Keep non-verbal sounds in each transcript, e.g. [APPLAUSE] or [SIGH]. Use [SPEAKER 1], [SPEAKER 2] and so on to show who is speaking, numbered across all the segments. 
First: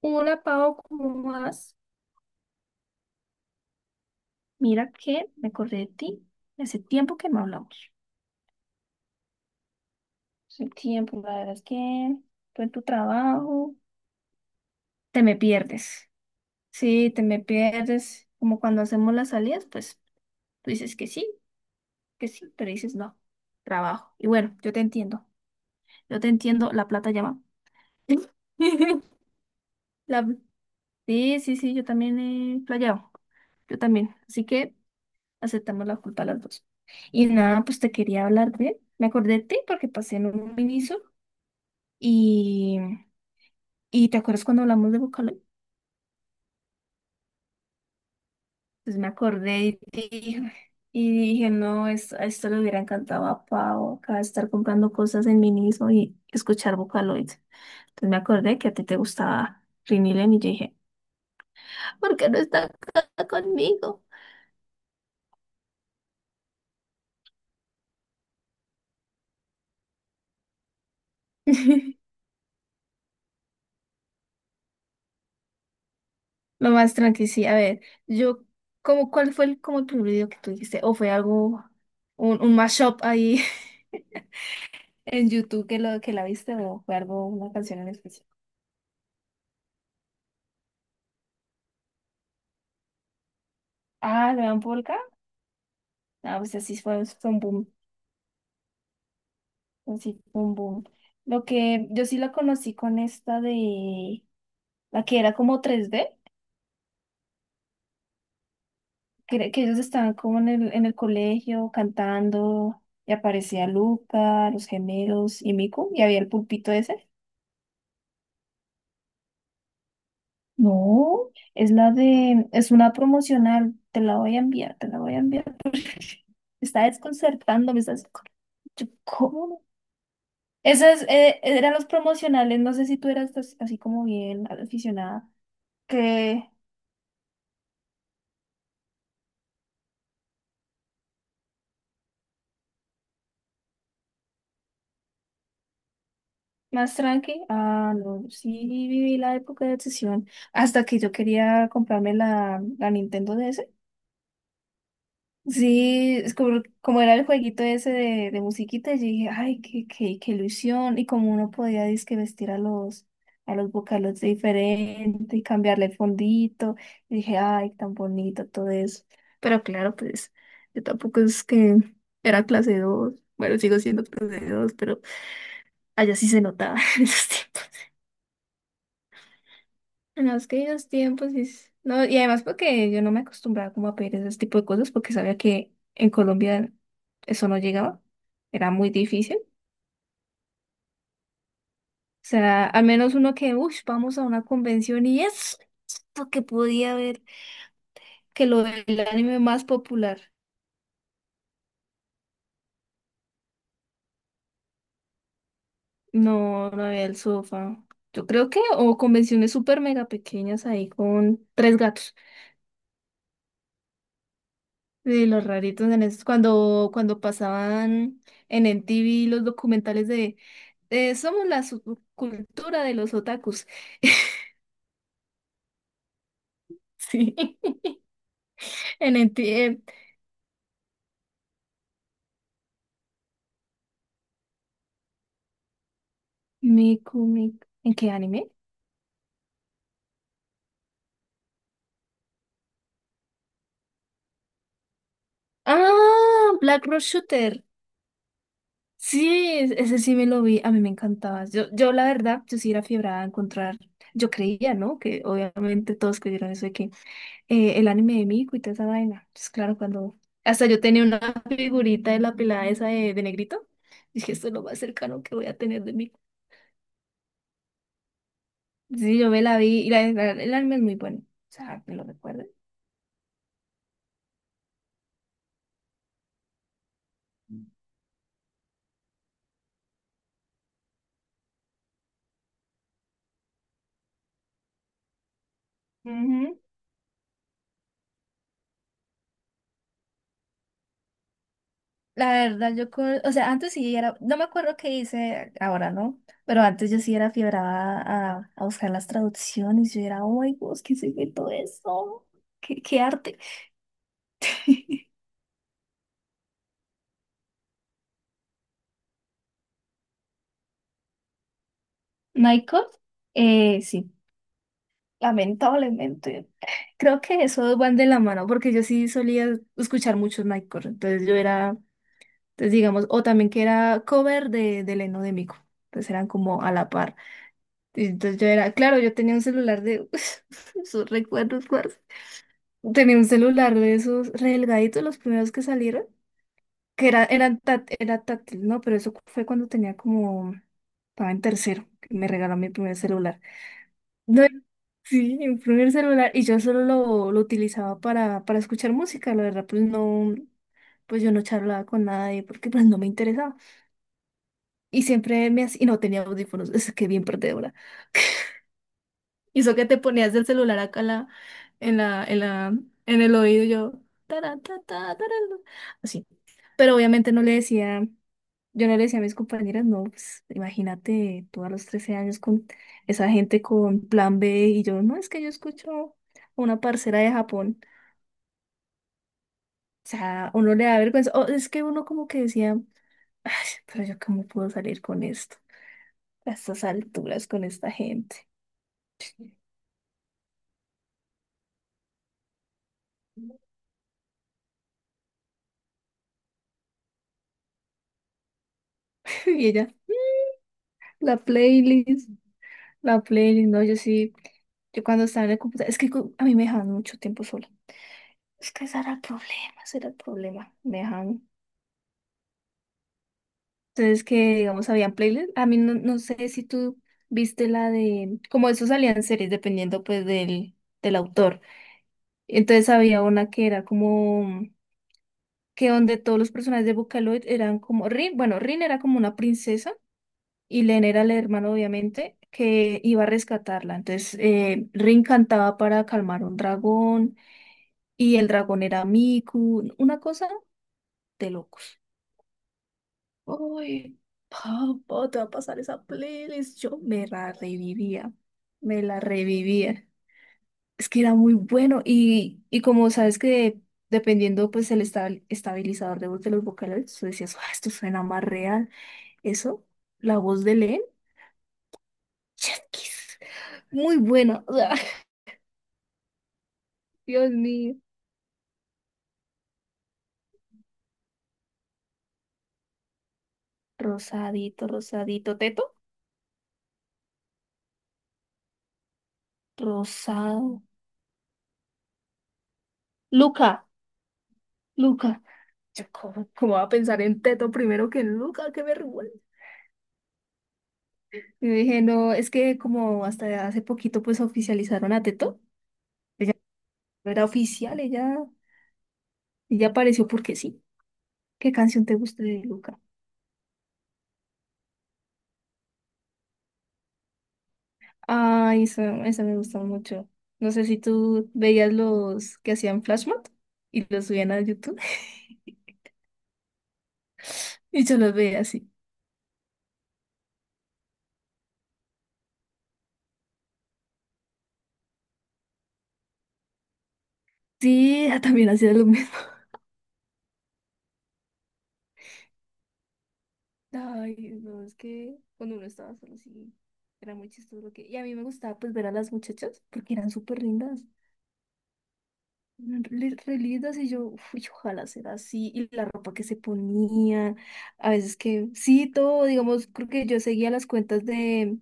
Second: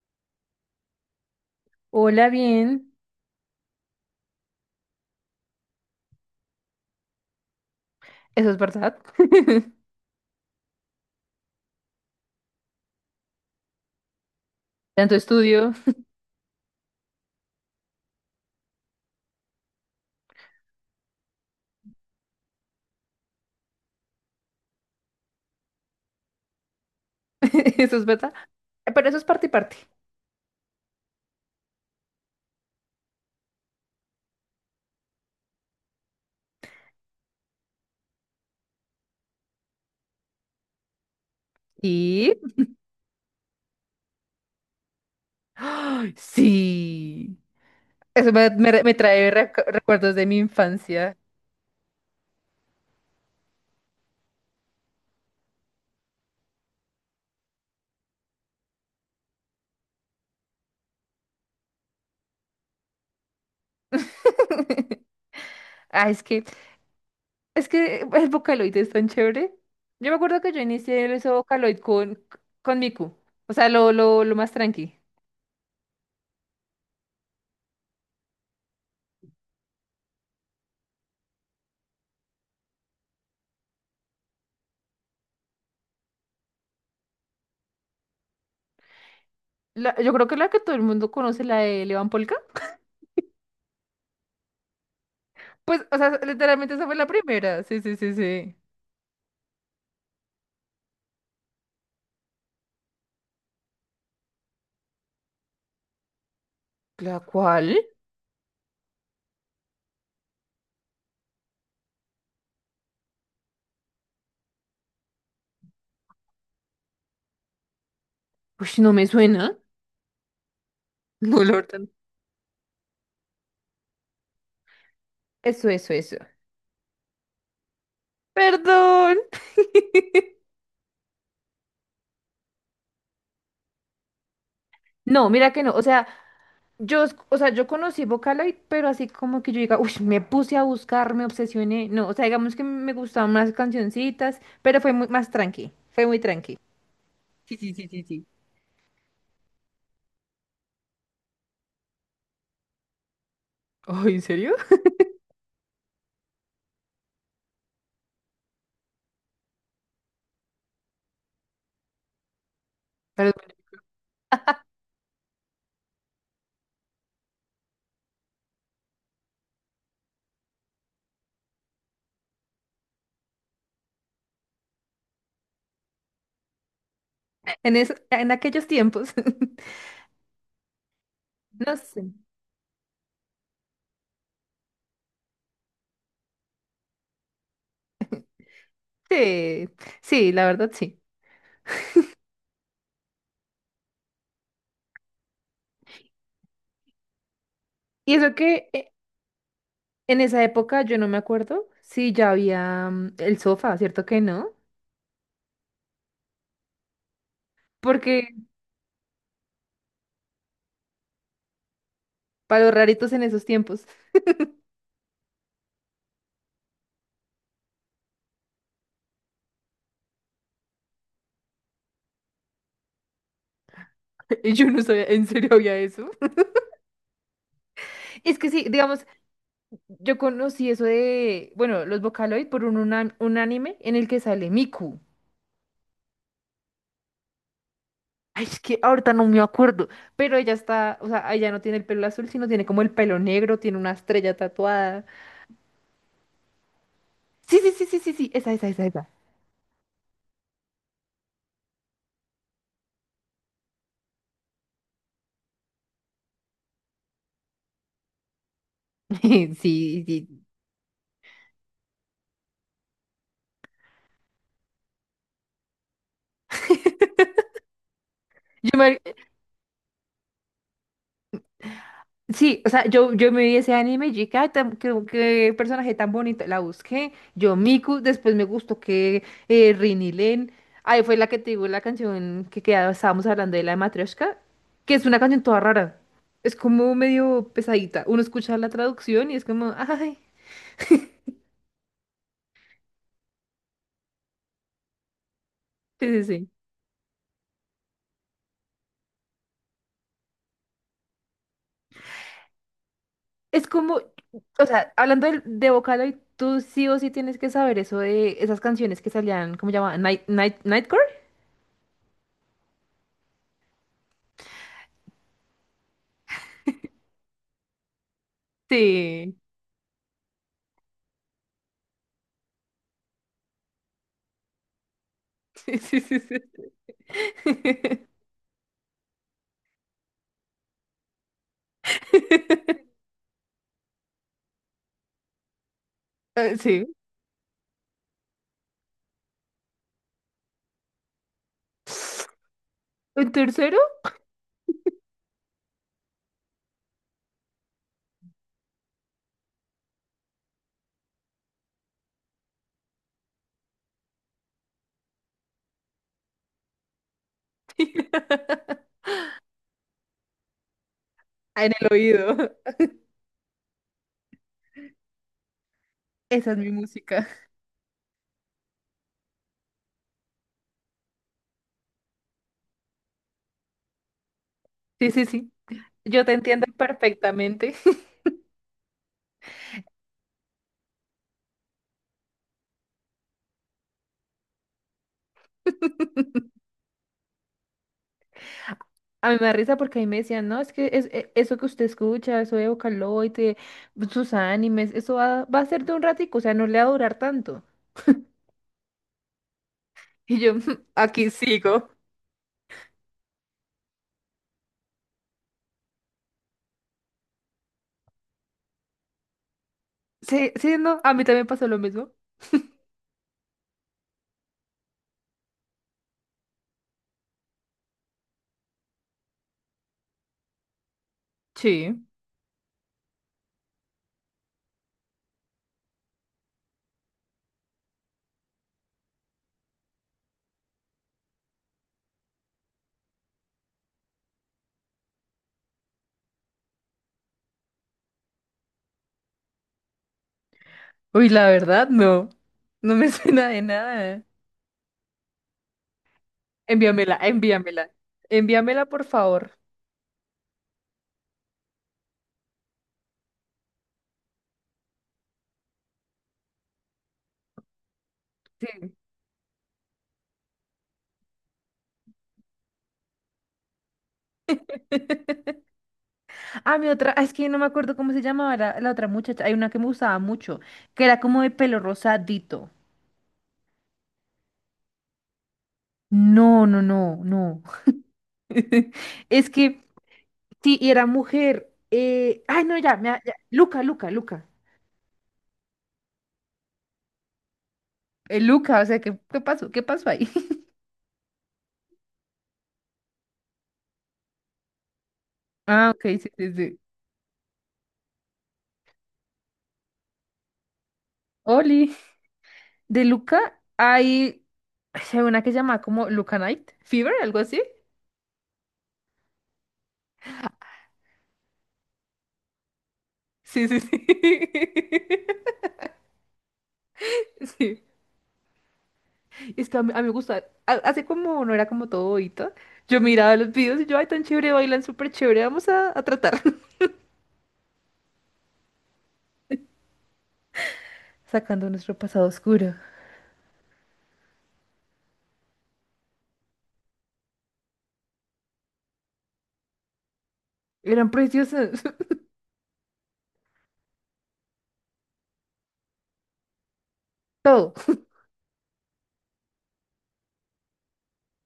[SPEAKER 1] Hola, Pau, ¿cómo vas?
[SPEAKER 2] Hola, bien.
[SPEAKER 1] Mira que me acordé de ti. Hace tiempo que no hablamos.
[SPEAKER 2] Eso es verdad. [LAUGHS]
[SPEAKER 1] Hace tiempo, la verdad es que tú en tu trabajo, te me
[SPEAKER 2] Tanto estudio.
[SPEAKER 1] pierdes. Sí, te me pierdes, como cuando hacemos las salidas. Pues tú dices que sí, pero dices no, trabajo. Y bueno, yo te entiendo, la plata llama.
[SPEAKER 2] [LAUGHS]
[SPEAKER 1] [LAUGHS]
[SPEAKER 2] Eso es verdad. Pero eso es parte y parte.
[SPEAKER 1] La- Sí, sí, sí, yo también he playado, yo también. Así que aceptamos la culpa las dos. Y nada, pues te quería hablar de, me acordé de ti porque pasé en un miniso
[SPEAKER 2] Y...
[SPEAKER 1] y, y ¿te acuerdas cuando hablamos de Vocaloid?
[SPEAKER 2] ¡Ay, sí! Eso me,
[SPEAKER 1] Pues me
[SPEAKER 2] me- me trae
[SPEAKER 1] acordé de ti
[SPEAKER 2] recuerdos de mi
[SPEAKER 1] y dije,
[SPEAKER 2] infancia.
[SPEAKER 1] no, a esto le hubiera encantado a Pau, acá estar comprando cosas en miniso y escuchar Vocaloid. Entonces me acordé que a ti te gustaba Rini Len y yo dije, ¿por qué no está acá conmigo?
[SPEAKER 2] [LAUGHS] Ah, es que el Vocaloid es tan chévere. Yo me acuerdo que yo inicié ese
[SPEAKER 1] [LAUGHS]
[SPEAKER 2] Vocaloid con Miku. O sea, lo más tranqui.
[SPEAKER 1] Lo más tranqui, sí. A ver, yo, ¿cómo, cuál fue el, como el primer video que tú dijiste? ¿O fue algo, un mashup ahí [LAUGHS] en YouTube que lo que la viste? ¿O fue algo, una canción en especial?
[SPEAKER 2] Yo creo que la que todo el mundo conoce, la de Levan Polka. [LAUGHS]
[SPEAKER 1] Ah, ¿le dan Polka?
[SPEAKER 2] Pues, o
[SPEAKER 1] Ah,
[SPEAKER 2] sea,
[SPEAKER 1] pues así fue,
[SPEAKER 2] literalmente esa
[SPEAKER 1] fue
[SPEAKER 2] fue
[SPEAKER 1] un
[SPEAKER 2] la
[SPEAKER 1] boom.
[SPEAKER 2] primera. Sí, sí, sí, sí.
[SPEAKER 1] Así fue un boom. Lo que yo sí la conocí con esta de, la que era como tres d,
[SPEAKER 2] ¿La cual?
[SPEAKER 1] que, que ellos estaban como en el colegio cantando y aparecía Luca, los gemelos y Miku, y había el pulpito ese.
[SPEAKER 2] Uy, no me suena. [LAUGHS]
[SPEAKER 1] No, es
[SPEAKER 2] No, la
[SPEAKER 1] la
[SPEAKER 2] verdad, no.
[SPEAKER 1] de, es una promocional, te la voy a enviar, te la voy a enviar.
[SPEAKER 2] Eso, eso, eso.
[SPEAKER 1] Me está desconcertando, me está yo,
[SPEAKER 2] Perdón.
[SPEAKER 1] ¿cómo?
[SPEAKER 2] [LAUGHS]
[SPEAKER 1] Esas eran los promocionales, no sé si tú eras así como bien aficionada,
[SPEAKER 2] No, mira que no, o sea,
[SPEAKER 1] que
[SPEAKER 2] yo, o sea, yo conocí Vocaloid, pero así como que yo diga, uy, me puse a buscar, me obsesioné, no, o sea, digamos que me gustaban más cancioncitas, pero fue muy, más tranqui, fue muy tranqui.
[SPEAKER 1] más tranqui.
[SPEAKER 2] Sí,
[SPEAKER 1] Ah,
[SPEAKER 2] sí, sí,
[SPEAKER 1] no,
[SPEAKER 2] sí,
[SPEAKER 1] sí
[SPEAKER 2] sí.
[SPEAKER 1] viví la época de obsesión, hasta que yo quería comprarme la Nintendo DS.
[SPEAKER 2] Ay, ¿en serio?
[SPEAKER 1] Sí, es como, como era el jueguito ese de musiquita, yo dije, ay, qué ilusión. Y como uno podía dizque vestir a
[SPEAKER 2] Pero
[SPEAKER 1] los vocaloids diferente y cambiarle el fondito, y dije, ay, tan bonito todo eso. Pero claro, pues yo tampoco es que era clase dos. Bueno, sigo siendo clase dos, pero allá sí se notaba [LAUGHS] en esos tiempos.
[SPEAKER 2] en aquellos tiempos, [LAUGHS]
[SPEAKER 1] En los queridos tiempos, y, no,
[SPEAKER 2] no
[SPEAKER 1] y además
[SPEAKER 2] sé,
[SPEAKER 1] porque yo no me acostumbraba como a pedir ese tipo de cosas porque sabía que en Colombia eso no llegaba, era muy difícil.
[SPEAKER 2] sí, sí, la verdad sí.
[SPEAKER 1] O sea, al menos uno que, uff, vamos a una convención y es lo que podía ver, que
[SPEAKER 2] Y
[SPEAKER 1] lo
[SPEAKER 2] eso
[SPEAKER 1] del
[SPEAKER 2] que
[SPEAKER 1] anime más popular.
[SPEAKER 2] en esa época yo no me acuerdo si ya había el sofá, ¿cierto que no?
[SPEAKER 1] No, no había el sofá. Yo creo que,
[SPEAKER 2] Porque
[SPEAKER 1] o convenciones súper mega pequeñas ahí con tres gatos.
[SPEAKER 2] para los raritos en esos tiempos,
[SPEAKER 1] Sí, los raritos en esos, cuando pasaban en MTV los documentales de somos la subcultura de los otakus. [LAUGHS]
[SPEAKER 2] [LAUGHS] yo no sabía, en serio había eso.
[SPEAKER 1] Sí,
[SPEAKER 2] Es que sí,
[SPEAKER 1] en
[SPEAKER 2] digamos,
[SPEAKER 1] MTV.
[SPEAKER 2] yo conocí eso de, bueno, los Vocaloid por un anime en el que sale Miku.
[SPEAKER 1] Miku, Miku. ¿En qué anime?
[SPEAKER 2] Ay, es que ahorita no me acuerdo, pero ella está, o sea, ella no tiene el pelo azul, sino tiene como el pelo negro, tiene una estrella tatuada.
[SPEAKER 1] Ah, Black Rose Shooter.
[SPEAKER 2] Sí, sí, sí, sí, sí, sí, esa, esa, esa, esa.
[SPEAKER 1] Sí, ese sí me lo vi. A mí me encantaba. Yo la verdad, yo sí era fiebrada a encontrar. Yo creía, ¿no? Que obviamente todos creyeron eso de que el anime de Miku y toda esa vaina. Pues
[SPEAKER 2] [LAUGHS]
[SPEAKER 1] claro,
[SPEAKER 2] Sí,
[SPEAKER 1] cuando hasta yo
[SPEAKER 2] sí.
[SPEAKER 1] tenía una figurita de la pelada esa de negrito, dije, esto es lo más cercano que voy a tener de Miku.
[SPEAKER 2] [LAUGHS] Yo
[SPEAKER 1] Sí, yo
[SPEAKER 2] me,
[SPEAKER 1] me la vi y la, el anime es muy bueno. O sea, me lo recuerdo.
[SPEAKER 2] Sí, o sea, yo me vi ese anime y dije, ay, qué personaje tan bonito. La busqué, yo Miku, después me gustó que Rini Len. Ahí fue la que te digo la canción que quedaba, estábamos hablando de la de Matryoshka, que es una canción toda rara.
[SPEAKER 1] Ujú.
[SPEAKER 2] Es como medio pesadita. Uno escucha la traducción y es como, ay,
[SPEAKER 1] La verdad, yo, o sea, antes sí era, no me acuerdo qué hice ahora, ¿no?
[SPEAKER 2] sí, sí,
[SPEAKER 1] Pero
[SPEAKER 2] sí.
[SPEAKER 1] antes yo sí era fiebrada a buscar las traducciones, yo era, oh my Dios, ¿qué se inventó eso? Qué arte?
[SPEAKER 2] Es como, o
[SPEAKER 1] [LAUGHS]
[SPEAKER 2] sea, hablando de Vocaloid, tú sí o sí tienes que saber eso de esas canciones que salían, ¿cómo llamaban? Nightcore.
[SPEAKER 1] Michael, sí. Lamentablemente. Creo que eso van de la mano, porque yo sí solía
[SPEAKER 2] Sí,
[SPEAKER 1] escuchar muchos Nightcore. Entonces yo era, entonces digamos, o también que era cover de Leno de Mico.
[SPEAKER 2] [LAUGHS]
[SPEAKER 1] Entonces
[SPEAKER 2] sí,
[SPEAKER 1] eran
[SPEAKER 2] sí,
[SPEAKER 1] como a
[SPEAKER 2] sí.
[SPEAKER 1] la par.
[SPEAKER 2] Sí.
[SPEAKER 1] Y entonces
[SPEAKER 2] [LAUGHS]
[SPEAKER 1] yo era, claro, yo tenía un celular de [LAUGHS] sus recuerdos, parce. Tenía un
[SPEAKER 2] [LAUGHS]
[SPEAKER 1] celular de esos re delgaditos, los primeros que salieron, que
[SPEAKER 2] Sí.
[SPEAKER 1] era, eran era táctil, ¿no? Pero eso fue cuando tenía como, estaba en tercero, que me regaló mi primer celular.
[SPEAKER 2] ¿Un tercero?
[SPEAKER 1] No, sí, mi primer celular, y yo solo lo utilizaba para escuchar música, la verdad. Pues no, pues yo no charlaba con nadie porque pues no me interesaba. Y siempre me hacía, y no tenía audífonos, es que bien perdedora.
[SPEAKER 2] [LAUGHS]
[SPEAKER 1] Y eso que te ponías el celular acá en en
[SPEAKER 2] En el
[SPEAKER 1] la, en la,
[SPEAKER 2] oído.
[SPEAKER 1] en el oído, yo, taran, ta, ta, taran, así.
[SPEAKER 2] Esa es
[SPEAKER 1] Pero
[SPEAKER 2] mi
[SPEAKER 1] obviamente no le
[SPEAKER 2] música.
[SPEAKER 1] decía. Yo no le decía a mis compañeras, no, pues imagínate tú a los 13 años con esa gente con plan B, y yo, no, es que
[SPEAKER 2] Sí,
[SPEAKER 1] yo
[SPEAKER 2] sí, sí.
[SPEAKER 1] escucho a
[SPEAKER 2] Yo te
[SPEAKER 1] una
[SPEAKER 2] entiendo
[SPEAKER 1] parcera de Japón.
[SPEAKER 2] perfectamente. [LAUGHS]
[SPEAKER 1] O sea, uno le da vergüenza. O es que uno como que decía, "Ay, pero yo cómo puedo salir con esto, a estas alturas con esta gente". [LAUGHS]
[SPEAKER 2] A mí me da risa porque a mí me decían, no, es que eso que usted escucha, eso de Vocaloid, sus animes, eso va a ser de un ratico, o sea, no le va a durar tanto.
[SPEAKER 1] Y ella,
[SPEAKER 2] Y yo, [LAUGHS]
[SPEAKER 1] la
[SPEAKER 2] aquí sigo.
[SPEAKER 1] playlist, la playlist, no, yo sí, yo cuando estaba en el computador, es que a mí me dejaban mucho tiempo sola. Es que ese era el problema, ese era el problema.
[SPEAKER 2] Sí,
[SPEAKER 1] Me
[SPEAKER 2] sí, no,
[SPEAKER 1] dejaban.
[SPEAKER 2] a mí también pasó lo mismo.
[SPEAKER 1] Entonces, que digamos, habían playlists. A mí no, no sé si tú viste la de, como eso salían series, dependiendo pues del, del autor.
[SPEAKER 2] Sí.
[SPEAKER 1] Entonces había una que era como, que donde todos los personajes de Vocaloid eran como, Rin, bueno, Rin era como una princesa y Len era el hermano, obviamente, que iba a rescatarla. Entonces, Rin cantaba para calmar a un dragón y el dragón era Miku, una cosa de
[SPEAKER 2] Uy, la
[SPEAKER 1] locos.
[SPEAKER 2] verdad, no. No me [LAUGHS] suena de
[SPEAKER 1] Uy,
[SPEAKER 2] nada.
[SPEAKER 1] papá, te va a pasar esa playlist. Yo me
[SPEAKER 2] Envíamela,
[SPEAKER 1] la
[SPEAKER 2] envíamela.
[SPEAKER 1] revivía, me la
[SPEAKER 2] Envíamela, por favor.
[SPEAKER 1] revivía. Es que era muy bueno, y como sabes que dependiendo pues el estabilizador de voz de los vocales, tú decías, "Ah, esto suena más real".
[SPEAKER 2] Sí.
[SPEAKER 1] Eso, la voz de Len, chasquis, muy buena, o sea. [LAUGHS]
[SPEAKER 2] [LAUGHS] Ah,
[SPEAKER 1] Dios
[SPEAKER 2] es que no
[SPEAKER 1] mío.
[SPEAKER 2] me acuerdo cómo se llamaba la otra muchacha. Hay una que me gustaba mucho, que era como de pelo rosadito.
[SPEAKER 1] Teto,
[SPEAKER 2] No, no, no, no. [LAUGHS] Es que
[SPEAKER 1] rosado.
[SPEAKER 2] sí, y era mujer. Ay, no, ya, ya.
[SPEAKER 1] Luca,
[SPEAKER 2] Luca, Luca, Luca.
[SPEAKER 1] Luca. Yo, ¿cómo, cómo va a pensar en Teto primero que en Luca? ¡Qué
[SPEAKER 2] Luca, o sea,
[SPEAKER 1] vergüenza!
[SPEAKER 2] ¿qué pasó? ¿Qué pasó ahí? [LAUGHS]
[SPEAKER 1] Yo dije, no, es que como hasta hace poquito pues oficializaron a Teto,
[SPEAKER 2] Ah, ok,
[SPEAKER 1] ella
[SPEAKER 2] sí, sí, sí.
[SPEAKER 1] no era oficial, ella apareció porque sí. ¿Qué canción te
[SPEAKER 2] Oli,
[SPEAKER 1] gusta de Luca?
[SPEAKER 2] de Luca hay, hay una que se llama como Luca Night Fever, algo así.
[SPEAKER 1] Ay, esa me gusta mucho. No sé si tú veías los que hacían Flashmob
[SPEAKER 2] Sí,
[SPEAKER 1] y
[SPEAKER 2] sí,
[SPEAKER 1] los
[SPEAKER 2] sí.
[SPEAKER 1] subían a YouTube [LAUGHS]
[SPEAKER 2] [LAUGHS]
[SPEAKER 1] y yo
[SPEAKER 2] Sí.
[SPEAKER 1] los veía así.
[SPEAKER 2] Es que a mí me gusta, así como no era como todo bobita, yo miraba los videos y yo, ay, tan chévere, bailan súper chévere, vamos a tratar. [LAUGHS]
[SPEAKER 1] Sí, ella también hacía lo mismo.
[SPEAKER 2] Sacando nuestro pasado oscuro.
[SPEAKER 1] [LAUGHS] Ay, no, es que cuando uno estaba solo sí, era muy chistoso lo que… Y a mí me gustaba pues ver a las muchachas porque eran súper lindas.
[SPEAKER 2] Eran preciosos, [LAUGHS]
[SPEAKER 1] Re re lindas, y yo, uy, ojalá sea así, y la ropa que se ponía,
[SPEAKER 2] todo.
[SPEAKER 1] a veces que, sí, todo, digamos, creo que yo seguía las cuentas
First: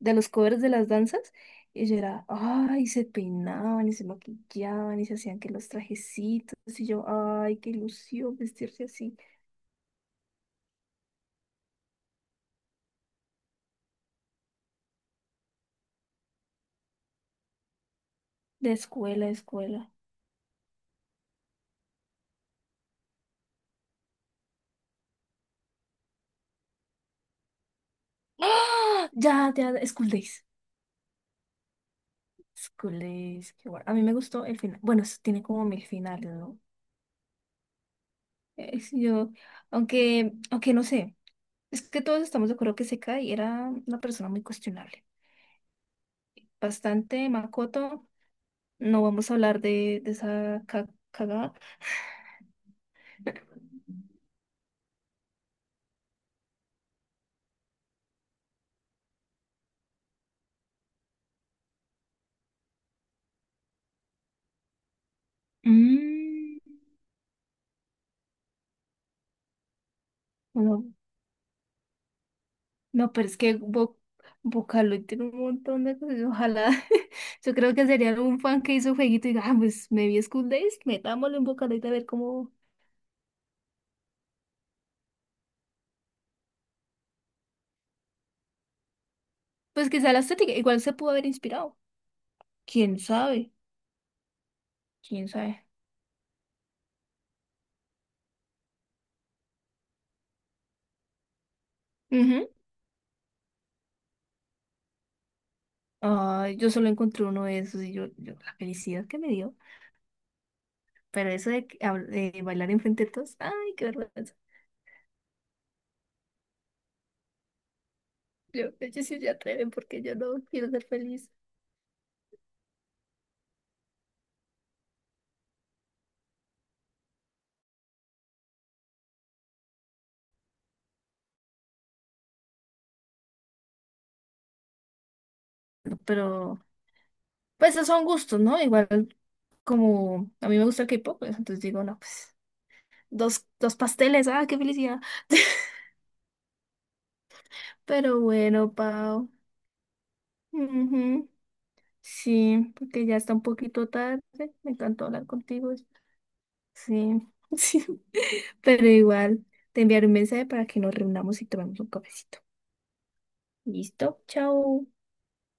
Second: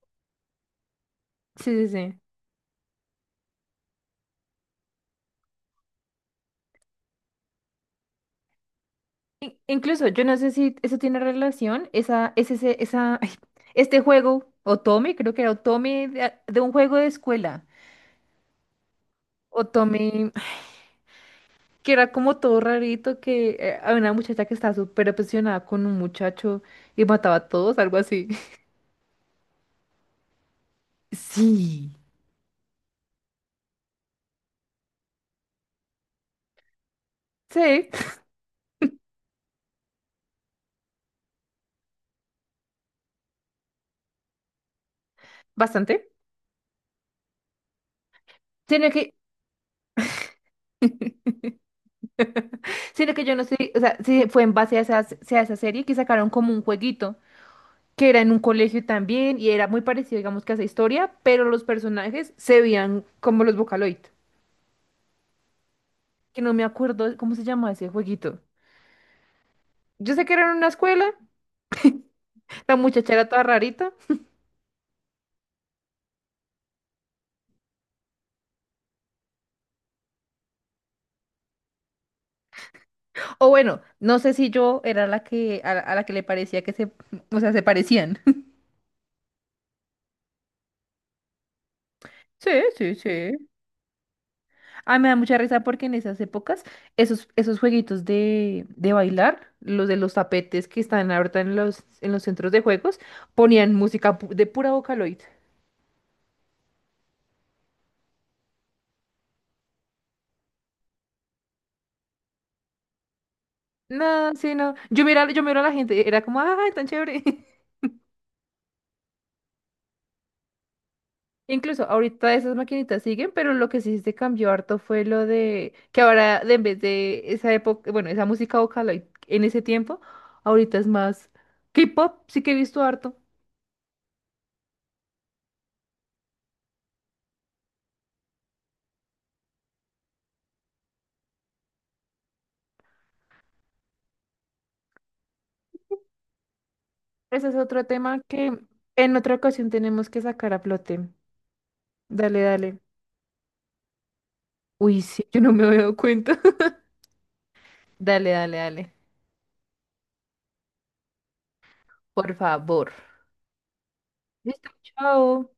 [SPEAKER 1] de los covers de las danzas, y
[SPEAKER 2] Sí, sí,
[SPEAKER 1] yo
[SPEAKER 2] sí.
[SPEAKER 1] era, ay, se peinaban y se maquillaban y se hacían que los trajecitos, y yo, ay, qué ilusión vestirse así,
[SPEAKER 2] Incluso, yo no sé si eso tiene relación, esa, es ese, esa, [LAUGHS] ay, este juego, Otome, creo que era Otome de un juego de escuela.
[SPEAKER 1] de escuela a escuela.
[SPEAKER 2] Otome, ay, que era como todo rarito, que había una muchacha que estaba súper obsesionada con un muchacho y mataba a todos, algo así.
[SPEAKER 1] ¡Ah! Ya, ya, School Days.
[SPEAKER 2] [LAUGHS] Sí.
[SPEAKER 1] School Days, qué bueno. A mí me gustó el final. Bueno, eso tiene como mil finales, ¿no?
[SPEAKER 2] Sí,
[SPEAKER 1] Yo, aunque, aunque no sé. Es que todos estamos de acuerdo que Sekai era una persona muy cuestionable.
[SPEAKER 2] bastante.
[SPEAKER 1] Bastante, Makoto.
[SPEAKER 2] Sino
[SPEAKER 1] No
[SPEAKER 2] que,
[SPEAKER 1] vamos a hablar de esa cagada.
[SPEAKER 2] [LAUGHS] Sino que yo no sé, o sea, si fue en base a esa serie que sacaron como un jueguito, que era en un colegio también, y era muy parecido, digamos, que a esa historia, pero los personajes se veían como los Vocaloid, que no
[SPEAKER 1] Mm,
[SPEAKER 2] me acuerdo cómo se llamaba ese jueguito. Yo sé que era en una
[SPEAKER 1] bueno,
[SPEAKER 2] escuela, la
[SPEAKER 1] no,
[SPEAKER 2] muchacha
[SPEAKER 1] pero
[SPEAKER 2] era
[SPEAKER 1] es
[SPEAKER 2] toda
[SPEAKER 1] que
[SPEAKER 2] rarita,
[SPEAKER 1] Bo Vocaloid tiene un montón de cosas. Ojalá. [LAUGHS] Yo creo que sería algún fan que hizo jueguito y diga, ah, pues me vi School Days, metámoslo en Vocaloid a ver cómo.
[SPEAKER 2] o bueno, no sé si yo era la que, a la que le parecía que o sea, se parecían. [LAUGHS]
[SPEAKER 1] Pues quizá la estética, igual se pudo haber inspirado.
[SPEAKER 2] Sí, sí,
[SPEAKER 1] Quién
[SPEAKER 2] sí.
[SPEAKER 1] sabe,
[SPEAKER 2] Ah, me da
[SPEAKER 1] quién
[SPEAKER 2] mucha risa
[SPEAKER 1] sabe.
[SPEAKER 2] porque en esas épocas, esos jueguitos de bailar, los de los tapetes que están ahorita en los
[SPEAKER 1] Ujú.
[SPEAKER 2] centros de juegos, ponían música de pura Vocaloid.
[SPEAKER 1] Ay, yo solo encontré uno de esos, y yo la felicidad que me dio. Pero eso de, que de bailar enfrente de todos, ay, qué
[SPEAKER 2] No,
[SPEAKER 1] vergüenza.
[SPEAKER 2] sí, no. Yo mira, yo miro a la gente, era como, ¡ay, tan chévere! [LAUGHS]
[SPEAKER 1] Yo, ellos sí se atreven porque yo no quiero ser feliz.
[SPEAKER 2] Incluso ahorita esas maquinitas siguen, pero lo que sí se cambió harto fue lo de que ahora, en vez de esa época, bueno, esa música Vocaloid en ese tiempo, ahorita es más K-pop, sí que he visto harto.
[SPEAKER 1] Pero, pues, esos son gustos, ¿no? Igual, como a mí me gusta el K-pop, pues, entonces digo, no, pues, dos pasteles, ah, qué felicidad. [LAUGHS]
[SPEAKER 2] Ese es otro
[SPEAKER 1] Pero
[SPEAKER 2] tema que
[SPEAKER 1] bueno,
[SPEAKER 2] en
[SPEAKER 1] Pau.
[SPEAKER 2] otra ocasión tenemos que sacar a flote.
[SPEAKER 1] Ujú,
[SPEAKER 2] Dale,
[SPEAKER 1] sí,
[SPEAKER 2] dale.
[SPEAKER 1] porque ya está un poquito tarde. Me
[SPEAKER 2] Uy,
[SPEAKER 1] encantó hablar
[SPEAKER 2] sí, yo no me
[SPEAKER 1] contigo.
[SPEAKER 2] había dado cuenta. [LAUGHS]
[SPEAKER 1] Sí, [LAUGHS] sí.
[SPEAKER 2] Dale, dale,
[SPEAKER 1] Pero
[SPEAKER 2] dale.
[SPEAKER 1] igual, te enviaré un mensaje para que nos reunamos y tomemos un
[SPEAKER 2] Por
[SPEAKER 1] cafecito.
[SPEAKER 2] favor.
[SPEAKER 1] Listo,
[SPEAKER 2] Listo,
[SPEAKER 1] chao.
[SPEAKER 2] chao.